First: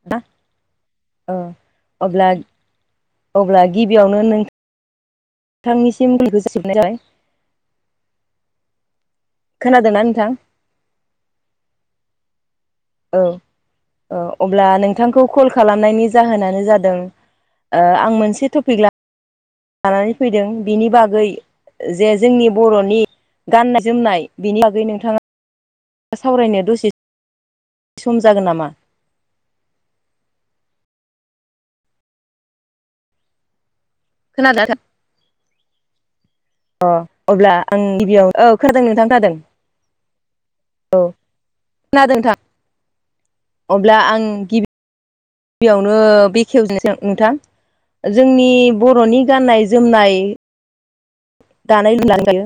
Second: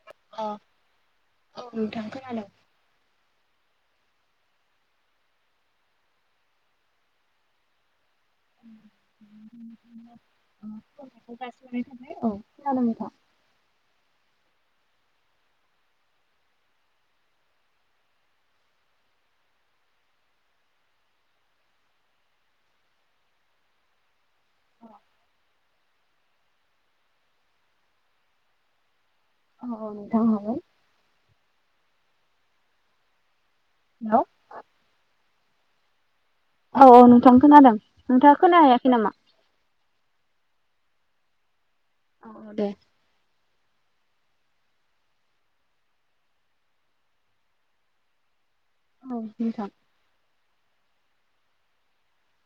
[unintelligible] अह। औ अब्ला अब्ला गिबियावनो नों थांनिसिम खुलुमनायखौ जासिहरनाय जाबाय। [inaudible] खोनादोंना नोंथां जासिनाय थाबाय औ खोनादों नोंथां। [inaudible] ओ अब्ला नोंथांखौ कल खालामनायनि जाहोनानो जादों ओ आं मोनसे टपिक ला लानानै फैदों बिनि बागै जे जोंनि बरनि गाननाय जोमनाय बिनि बागै नोंथाङा सावरायनो दसे सम जागोन नामा? औ नोंथां हागोन। हेलौ खोनादोंना नोंथां? औ औ नोंथां अह अब्ला खोनादों आं गिबियाव नोंथाङा औ खोनादों खोनाहैयाखै नोंथां नामा? खोनादों। औ खोनादों नोंथां। उम अब्ला आं गिबि गिबियावनो बेखेवजेन नोंथां जोंनि औ बरनि गाननाय नोंथां जोमनाय दानाय लुनानै जायो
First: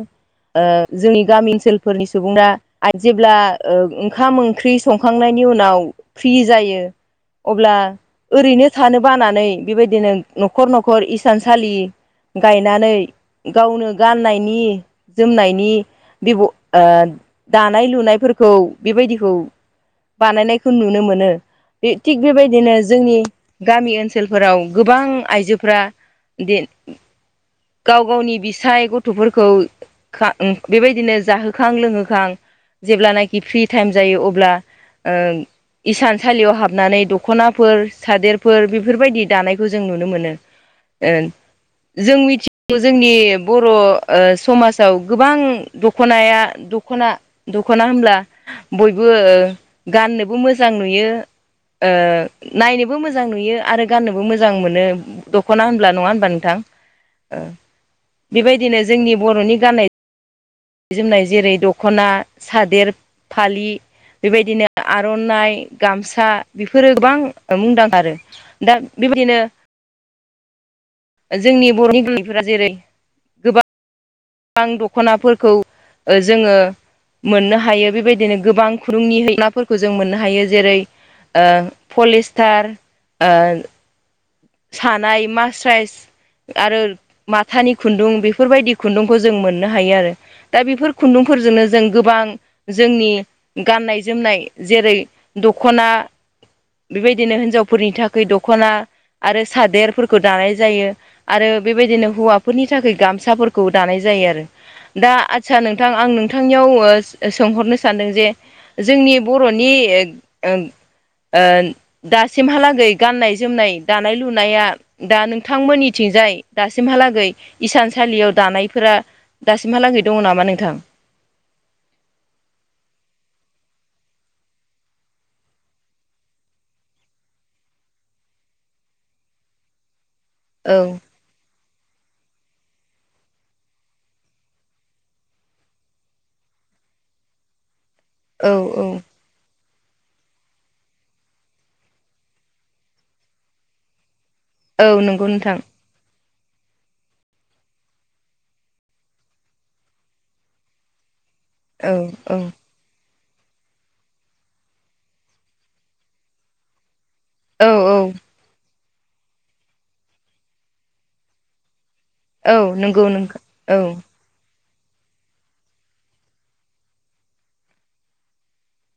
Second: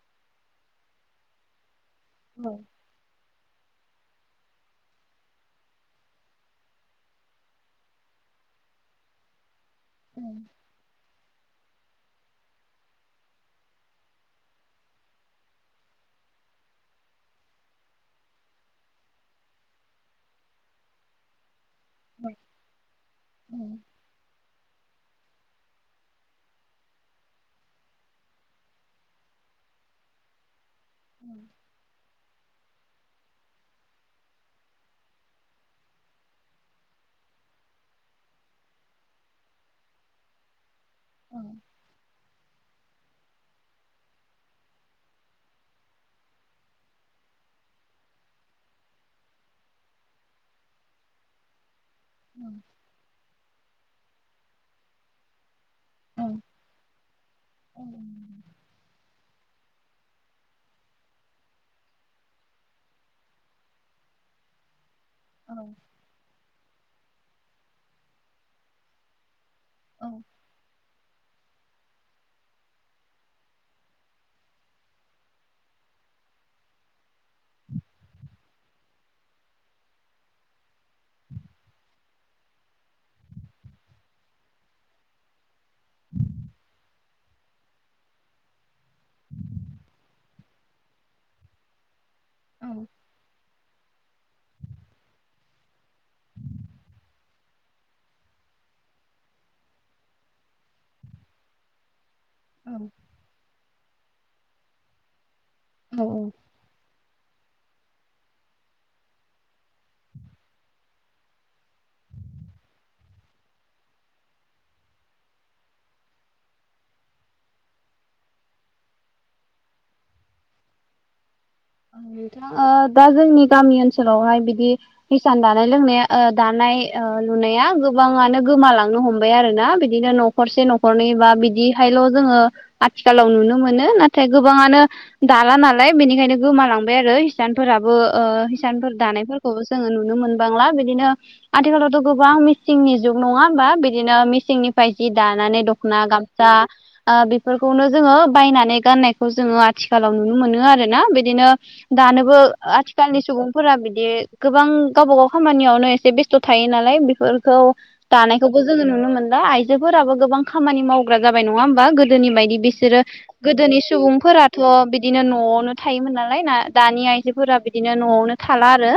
ओ जोंनि गामि ओनसोलफोरनि औ सुबुंङा आइ जेब्ला ओंखाम ओंख्रि संखांनायनि उनाव फ्रि जायो अब्ला ओरैनो थानो बानानै बेबायदिनो औ नखर नखर इसानसालि गायनानै गावनो गाननायनि जोमनायनि बेब ओ दानाय लुनायफोरखौ बेबायदिखौ बानायनायखौ नुनो मोनो। थिग बेबायदिनो जोंनि गामि ओनसोलफोराव गोबां आइजोफ्रा गाव गावनि बिसाय गथफोरखौ बेबायदिनो जाहोखां लोंहोखां जेब्लानाखि फ्रि टाइम जायो अब्ला ओ इसानसालियाव हाबनानै दखनाफोर सादेरफोर बेफोरबायदि दानायखौ जों नुनो मोनो। [inaudible] ओं जों मिथि जोंनि बर ओ समाजाव गोबां दखनाया दखना दखना होनब्ला बयबो गाननोबो मोजां नुयो। ओ नायनोबो मोजां नुयो आरो गाननोबो मोजां मोनो दखना होनब्ला नङा औ होनबा नोंथां? ओ बेबायदिनो जोंनि बरनि गाननाय जोमनाय जेरै दखना सादेर फालि बेबायदिनो आरनाइ औ गामसा बेफोरो गोबां मुंदांखा आरो दा बेबायदिनो औ जोंनि बरनि गाननायफोरा जेरै गोबां दखनाफोरखौ जोङो मोननो हायो बेबायदिनो गोबां खुदुंनि नाफोरखौ जों मोननो हायो जेरै ओ पलिस्टार ओ सानाय मास्राइस आरो माथानि खुन्दुं बेफोरबायदि खुन्दुंखौ जों मोननो हायो आरो। दा बेफोर खुन्दुंफोरजोंनो जों गोबां औ जोंनि गाननाय जोमनाय जेरै दखना बेबायदिनो हिनजावफोरनि थाखाय दखना आरो सादेरफोरखौ दानाय जायो आरो बेबायदिनो हौवाफोरनि थाखाय गामसाफोरखौ दानाय जायो आरो दा आच्चा नोंथां औ आं नोंथां नियाव सोंहरनो सानदों जे जोंनि बरनि ओ दासिमहालागै गाननाय जोमनाय दानाय लुनाया दा नोंथांमोननिथिंजाय दासिमहालागै इसान सलियाव दानायफोरा दासिमहालागै दङ नामा नोंथां? औ नोंथां ओ दा जोंनि गामि ओनसोलावहाय बिदि हिसान दानाय लोंनाया दानाय लुनाया गोबाङानो गोमालांनो हमबाय आरो ना बिदिनो न नखरसे औ नखरननै बा बिदि ल' जोङो आथिखालाव नुनो मोनो नाथाय गोबाङानो दाला नालाय बेनिखायनो गोमालांबाय आरो हिसानफोराबो ओ औ औ हिसानफोर दानायफोरखौबो जोङो नुनो मोनबांला बिदिनो आथिखालावथ' गोबां मिसिंनि जुग नङा होमबा बिदिनो औ मिसिंनिफ्राय जि नंगौ नोंथां दानानै द खना गामसाा बेफोरखौनो जोङो बायनानै गाननायखौ जोङो आथिखालाव नुनो मोनो आरोना बे बिदिनो औ औ दानोबो आथिखालनि सुबुंफोरा बिदि गोबां गावबा गाव खामानियावनो एसे बेस्थ' थायो नालाय फोरखौ औ औ दानायखौबो जोङो नुनो मोनला आइजोफोराबो गोबां खामानि मावग्रा जाबाय नङा होमबा गोदोनि औ बायदि बिसोरो नंगौ नंगौ गोदोनि औ सुबुंफोराथ' बिदिनो न'आवनो थायोमोन नालाय ना दानि आइजोफोरा बिदिनो न'आवनो थाला आरो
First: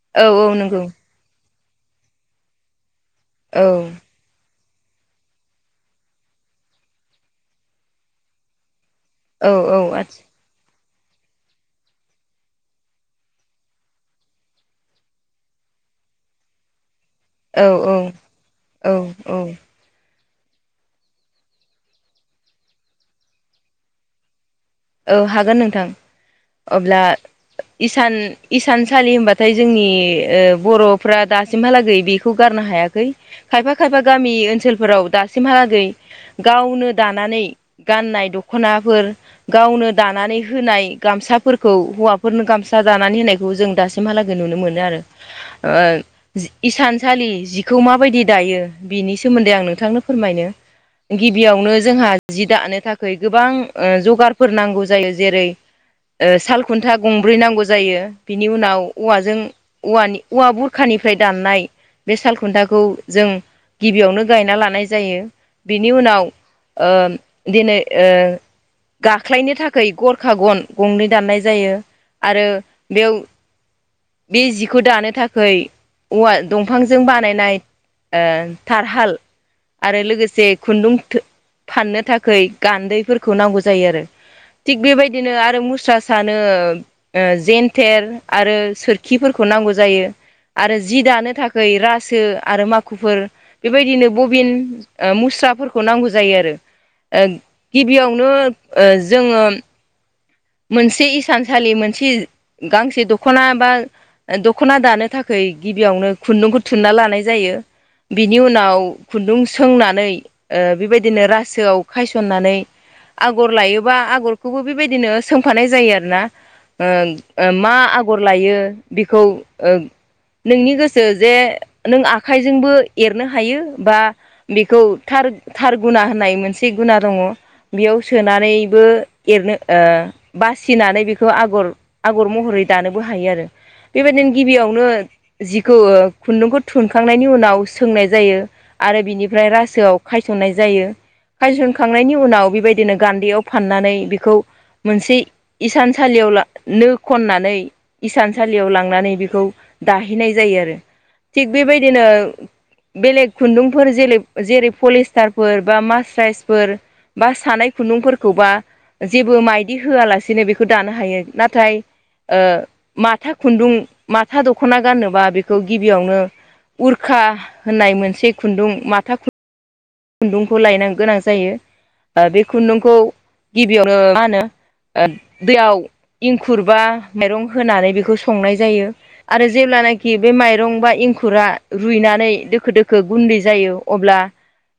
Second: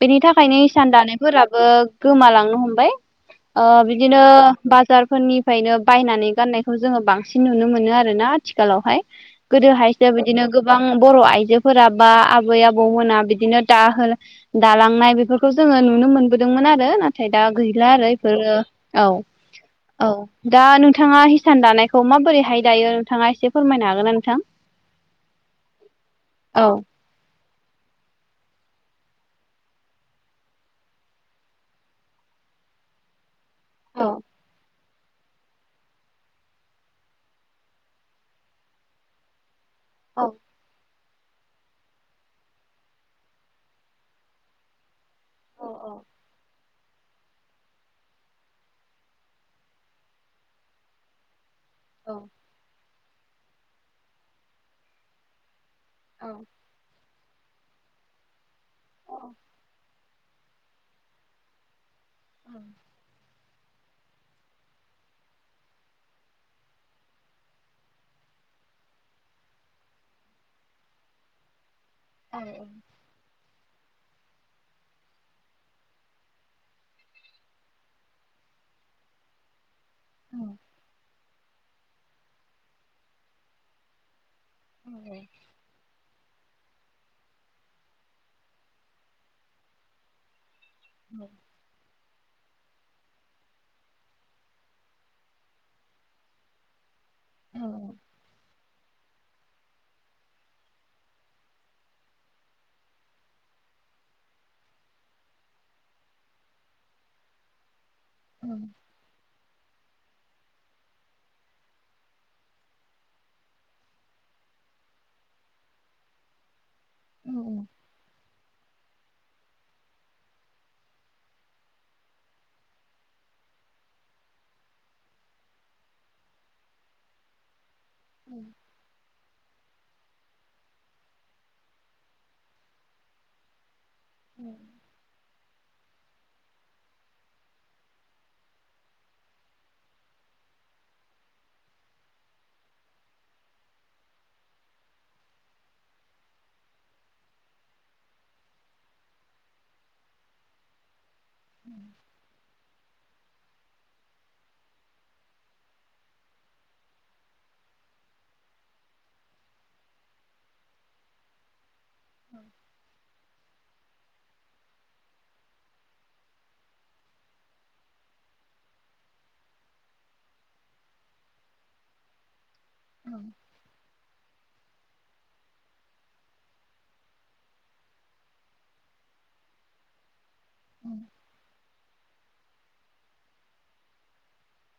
बेनि औ औ थाखायनो नंगौ इसान दानाय फोराबो गोमालांनो हमबाय औ बिदिनो बिनो बाजारफोरनिफ्रायनो बायनानै गाननायखौ जोङो बांसिन नुनो मोनो आरोना आथिखालावहाय औ औ गोदोहायसो बिदिनो गोबां बर' आइजोफोरा बा आबै आबौमोना बिदिनो दा दालांनाय बेफोरखौ जोङो नुनो मोनबोदोंमोन आरो न नमथाय दा गैला औ आरो बेफोरो औ औ दा नोंथाङा हिसान दानायखौ माबोरैहाय दायो नोंथाङा एसे फोरमायनो हागोन ना नोंथां औ हागोन नोंथां औ अब्ला इसान इसानसालि होनबाथाय जोंनि ओ बर'फ्रा दासिमहालागै बेखौ गारनो हायाख -खै खायफा खायफा औ गामि ओनसोलफोराव दास सिमहालागै गावनो दानानै गाननाय दख'नाफोर गावनो औ दानानै होनाय गामसाफोरखौ हौवाफोरनो गामसा दानानै होनायखौ जों दासिमहालागै नुनो मोनो आरो औ औ [unintelligible] इसानसालि जिखौ माबायदि दायो बिनि सोमोन्दै आं नोंथांनो फोरमायनो गिबियावनो जोंहा जि दानो थाखाय गोबां जगार फोर नांगौ जायो जेरै सालखुन्था गंब्रै नांगौ जायो बिनि उनाव औवाजों औानि औवा बुरखानिफ्राय दाननाय बे सालखुन्थाखौ जों गिबियावनो गायना लानाय जायो बिनि उनाव दिनै ओ गाख्लायनो थाखाय गरखा गन गंनै दाननाय जायो आरो बेयाव बे जिखौ दानो थाखाय औवा दंफांजों बानायनाय ओ थारहाल आरो लोगोसे खुन्दुं फाननो थाखाय गान्दैफोरखौ नांगौ जायो आरो थिग बेबायदिनो आरो मुस्रा सानो जेनथेर आरो सोरखिफोरखौ नांगौ जायो आरो जि दानो थाखाय रासो आरो माखुफोर बेबायदिनो बबिन मुस्राफोरखौ नांगौ जायो आरो। गिबियावनो जोङो मोनसे इसानसालि मोनसे गांसे दखना बा दख'ना दानो थाखाय गिबियावनो खुन्दुंखौ थुनना लानाय जायो बिनि उनाव खुन्दुं सोंनानै बेबायदिनो रासोआव खायसननानै आगर लायोबा आगरखौबो बेबायदिनो सोमफानाय जायो आरोना मा आगर लायो बेखौ नोंनि गोसो जे नों आखाइजोंबो एरनो हायो बा बेखौ थार थार गुना होननाय मोनसे गुना दङ बेयाव सोनानैबो एरनो ओ बासिनानै बेखौ आगर आगर महरै दानोबो हायो आरो। बेबायदिनो गिबियावनो जिखौ खुन्दुंखौ थुनखांनायनि उनाव सोंनाय जायो। आरो बिनिफ्राय रासोआव खायसनाय जायो। हायसनखांनायनि उनाव बेबायदिनो गान्दैयाव फाननानै बेखौ मोनसे इसानसालियाव नो खननानै इसानसालियाव लांनानै बेखौ दाहैनाय जायो आरो। थिग बेबायदिनो बेलेग खुन्दुंफोर जेरै जेरै पलिस्टारफोर बा मास्राइसफोर बा सानै खुन्दुंफोरखौबा जेबो माय बिदि होआलासेनो बेखौ दानो हायो नाथाय ओ माथा खुन्दुं माथा दख'ना गानोबा बेखौ गिबियावनो उरखा होननाय मोनसे खुन्दुं माथा खुु खुन्दुंखौ लायनो गोनां जायो बे खुन्दुंखौ गिबियावनो मा होनो ओ दैयाव इंखुर बा माइरं होनानै बेखौ संनाय जायो आरो जेब्लाना खि बे माइरं बा इंखुरा रुइनानै दोखो दोखो गुन्दै जायो अब्ला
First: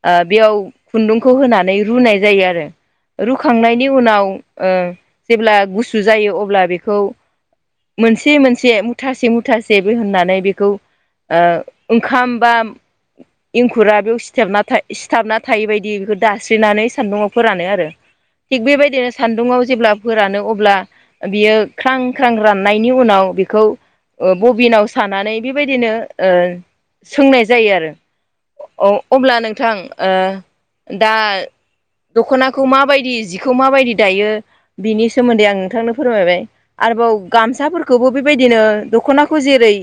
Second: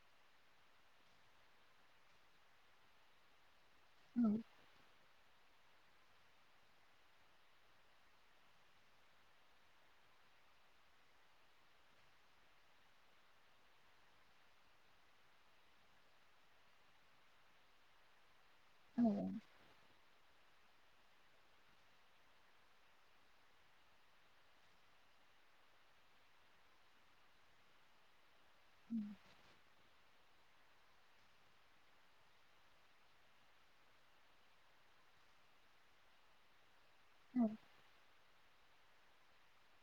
ओ बियाव खुन्दुंखौ होनानै रुनाय जायो आरो रुखांनायनि उनाव ओ जेब्ला गुसु जायो अब्ला बेखौ मोनसे मोनसे मुथासे मुथासेबो होननानै बेखौ ओ ओंखाम बा इंखुरा बेयाव सिथाबना था सिथाबना थायै बायदि बेखौ दास्रिनानै सान्दुंङाव फोरानो आरो। थिग बेबायदिनो सान्दुङआव जेब्ला फोरानो अब्ला बियो ख्रां ख्रां राननायनि उनाव बेखौ बबिनाव सानानै बेबायदिनो सोंनाय जायो आरो। औ अब्ला नों ओ दा दख'नाखौ माबायदि जिखौ माबायदि दायो बिनि सोमोन्दै आं नोंथांनो फोरमायबाय आरोबाव गामसाफोर खौबो बेबायदिनो दख'नाखौ जेरै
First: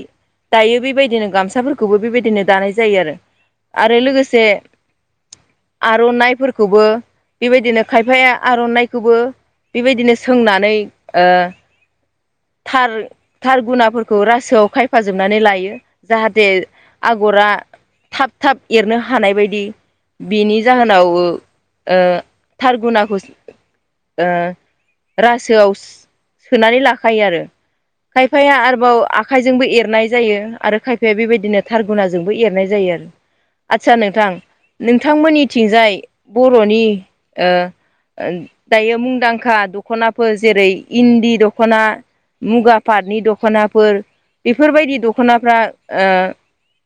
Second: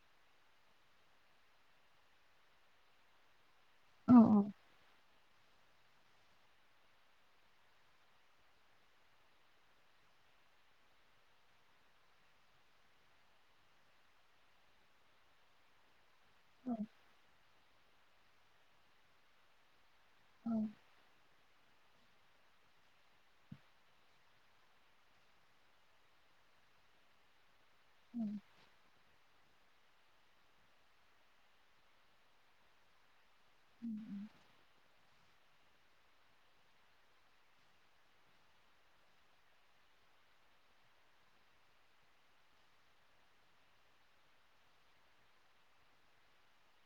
दायो बेबायदिनो गामसाफोरखौबो बेबायदिनो दानाय जायो आरो आरो लोगोसे आर'नाइफोरखौबो बेबायदिनो खायफाया आर'नाइखौबो बेबायदिनो सोंनानै ओ थार थार गुनाफोरखौ रासोआव खायफाजोबनानै लायो। जाहाथे आगरा थाब थाब एरनो हानाय बायदि बेनि जाहोन नाव ओ थारगुनाखौ ओ रासोआव सोनानै लाखायो आरो। खायफाया आरोबाव आ खायजोंबो एरनाय जायो आरो खायफाया बेबायदिनो थारगुनााजोंबो एरनाय जायो आरो। आतसा नोंथां नोंथांमोननिथिंजाय बर'नि ओ अम दायो मुंदांखा दख'नाफोर जेरै इन्दि दख'ना मुगा पाटनि दख'नाफोर बेफोरबायदि दख'नाफ्रा ओ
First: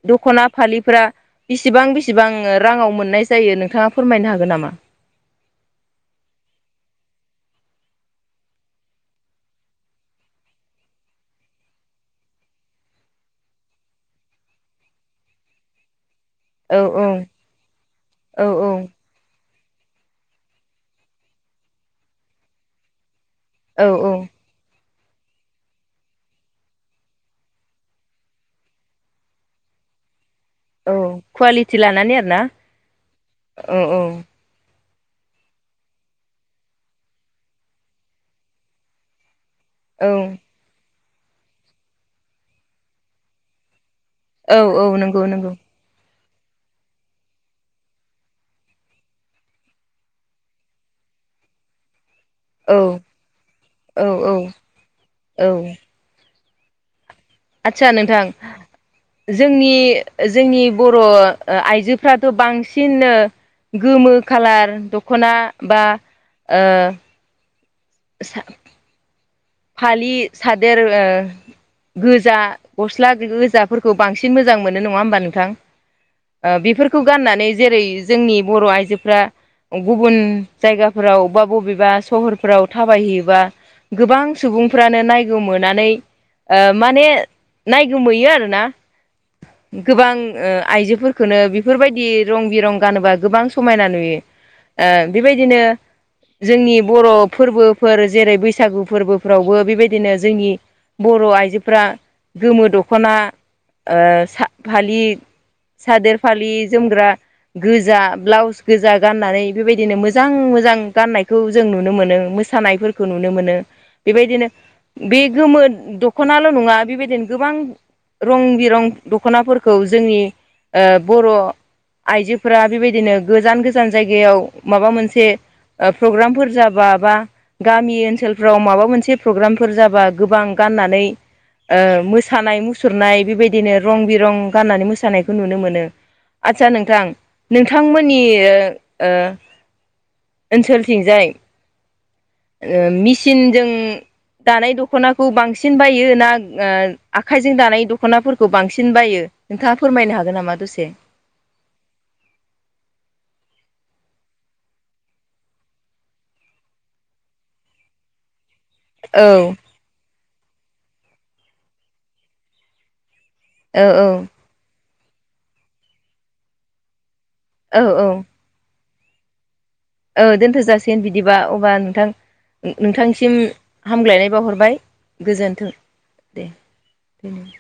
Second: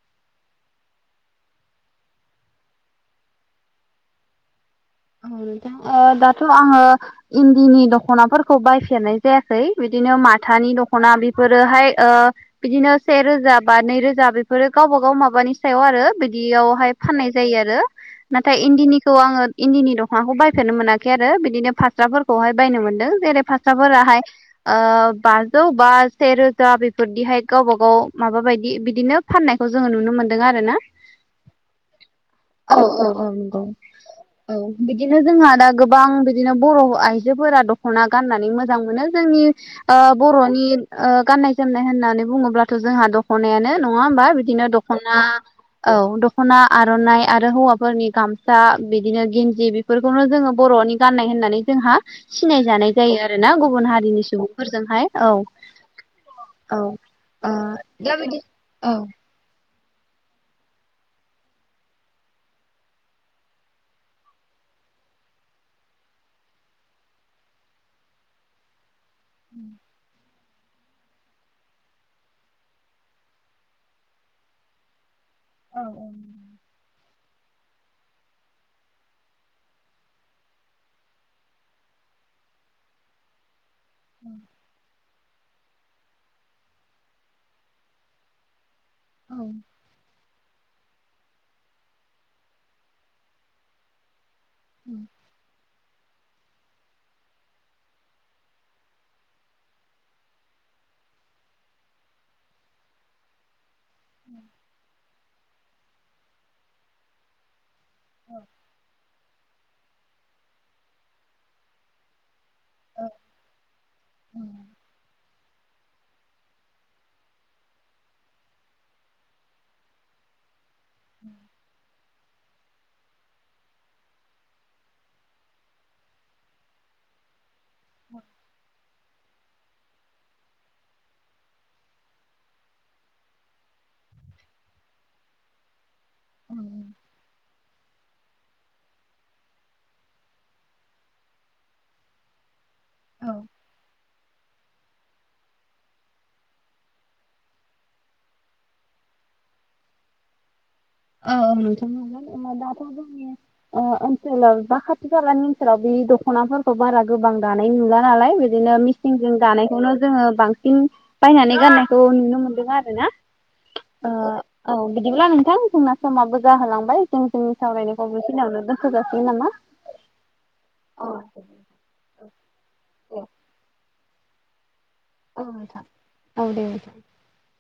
दख'ना फालिफ्रा बिसिबां बिसिबां ओ राङाव मोननाय जायो नोंथाङा फोरमायनो हागोन नामा। ओ दाथ' आङो इन्दिनि दख'नाफोरखौ बायफेरनाय जायाखै बिदिनो माथानि दख'ना बेफोरोहाय ओ बिदिनो से रोजा बा नै रोजा बेफोरो गावबा गाव माबानि सायाव आरो। औ बिदियावहाय औ फाननाय जायो आरो औ नाथाय औ इन्दिनिखौ आङो इन्दिनि दखनाखौ बायफेरनो मोनाखै आरो बिदिनो फास्राफोरखौहाय बायनो मोन्दों जेरै फा औ स्राफोरा औ हाय ओ बाजौ बा सेेरोजा बेफोरदिहाय गावबा गाव माबा बायदि बिदिनो फाननायखौ जोंङो नुनो मोनदों आरो ना औ कुवालिटि लानानै आरोना औ औ औ नंगौ औ औ औ बिदिनो जोंहा दा गोबां बिदिनो बर' आइजोफोरा दख'ना गाननानै मोजां मोनो जोंनि ओ औ बर'नि ओ गाननाय जोमनाय होननानै बुङोब्लाथ' जोंहा दख'नायानो नङा होमबा? औ फोदिनो औ दख'ना नंगौ नंगौ औ दख'ना आर'नाइ आरो हौवाफोरनि गामसा बि दिनो गिनदि बिफोरखौनो जोङो बर'नि गाननाय होननानै जोंहा सिनाय औ जानाय जायो आरो ना गुबुन औ हारिनि औ सुबुंफोर जोंहाय औ। औ आदसा नोंथां। जोंनि जोंनि बर' ओ आइजोफ्राथ' बांसिननो गोमो खालार दख'ना बा ओ सा [inaudible] फालि सादेर ओ गोजा गस्ला गोजाफोरखौ बांसिन मोजां मोनो नङा होमबा नों थां ओ बेफोरखौ गाननानै जेरै जोंनि बर' आइजोफ्रा गुबुन जायगाफोराव बा बबेबा सहरफोराव थाबाय हैयोबा गोबां फ्रानो नायगोमोनानै ओ माने नायगोमोयो आरो गोबां ओ आइजोफोरखोनो बिफोरबायदि रं बिरं गानोबा गोबां समायना नुयो। ओ बेबायदिनो जोंनि बर' फोरबोफोर जेरै बैसागु फोरबो फोरावबो बेबायदिनो जोंनि बर' आइजोफ्रा गोमो दख'ना ओ सा फालि सादोर फालि जोमग्रा गोजा ब्लाउस गोजा गाननानै बेबायदिनो मोजां मोजां गाननायखौ जों नुनो मोनो। मोस सानायफोरखौ नुनो मोनो। बायदिनो बे गोमो दख'नाल' नङा बेबायदिनो गोबां रं बिरं दख'नाफोरखौ जोंनि ओ बर' आइजो फोरा बेबायदिनो गोजान गोजान जायगायाव माबा मोनसे ओ फ्रग्रामफोर जाबा बा गामि ओनसोलफ्राव माबा मोन से प्रग्रामफोर जाबा गोबां गाननानै ओ मोसानाय मुसुरनाय बेबायदिनो रं बिरं गाननानै मोसानायखौ नुनो मोनो। आदसा नोंथां नों थांमोननि ओ ओ ओनसोलथिं जाय ओ मिचिनजों दानाय दख'नाखौ बांसिन बायो ना ओ आखाइजों दानाय दख'नाफोरखौ बांसिन बायो? नोंथाङा फोरमायनो हागोन नामा दसे? औ औ नोंथां' नाजागोन दाथ' जोंनि ओ ओनसोलाव बा खाथि खालानि ओनसोलाव बे दख'नाफोरखौ बारा गोबां दानाय नुला नालाय बिदिनो मिस सिंजों औ दानायखौनो जोङो बांसिन बायनानै गाननायखौ नुनो मोनदों आरो ना। औ ओ औ औ बिदिब्ला नोंथां जोंना समाबो जाहो लांबाय सिं सिं औ सावरायनायखौ औ बेखिनियावनो दोनथ' जासिगोन नामा? औ दोनथ'जासिगोन बिदिबा अबा नोंथां ओ नोंथांसिम हामग्लाय नाय बावहरबाय गोजोन्थों दे। बेनो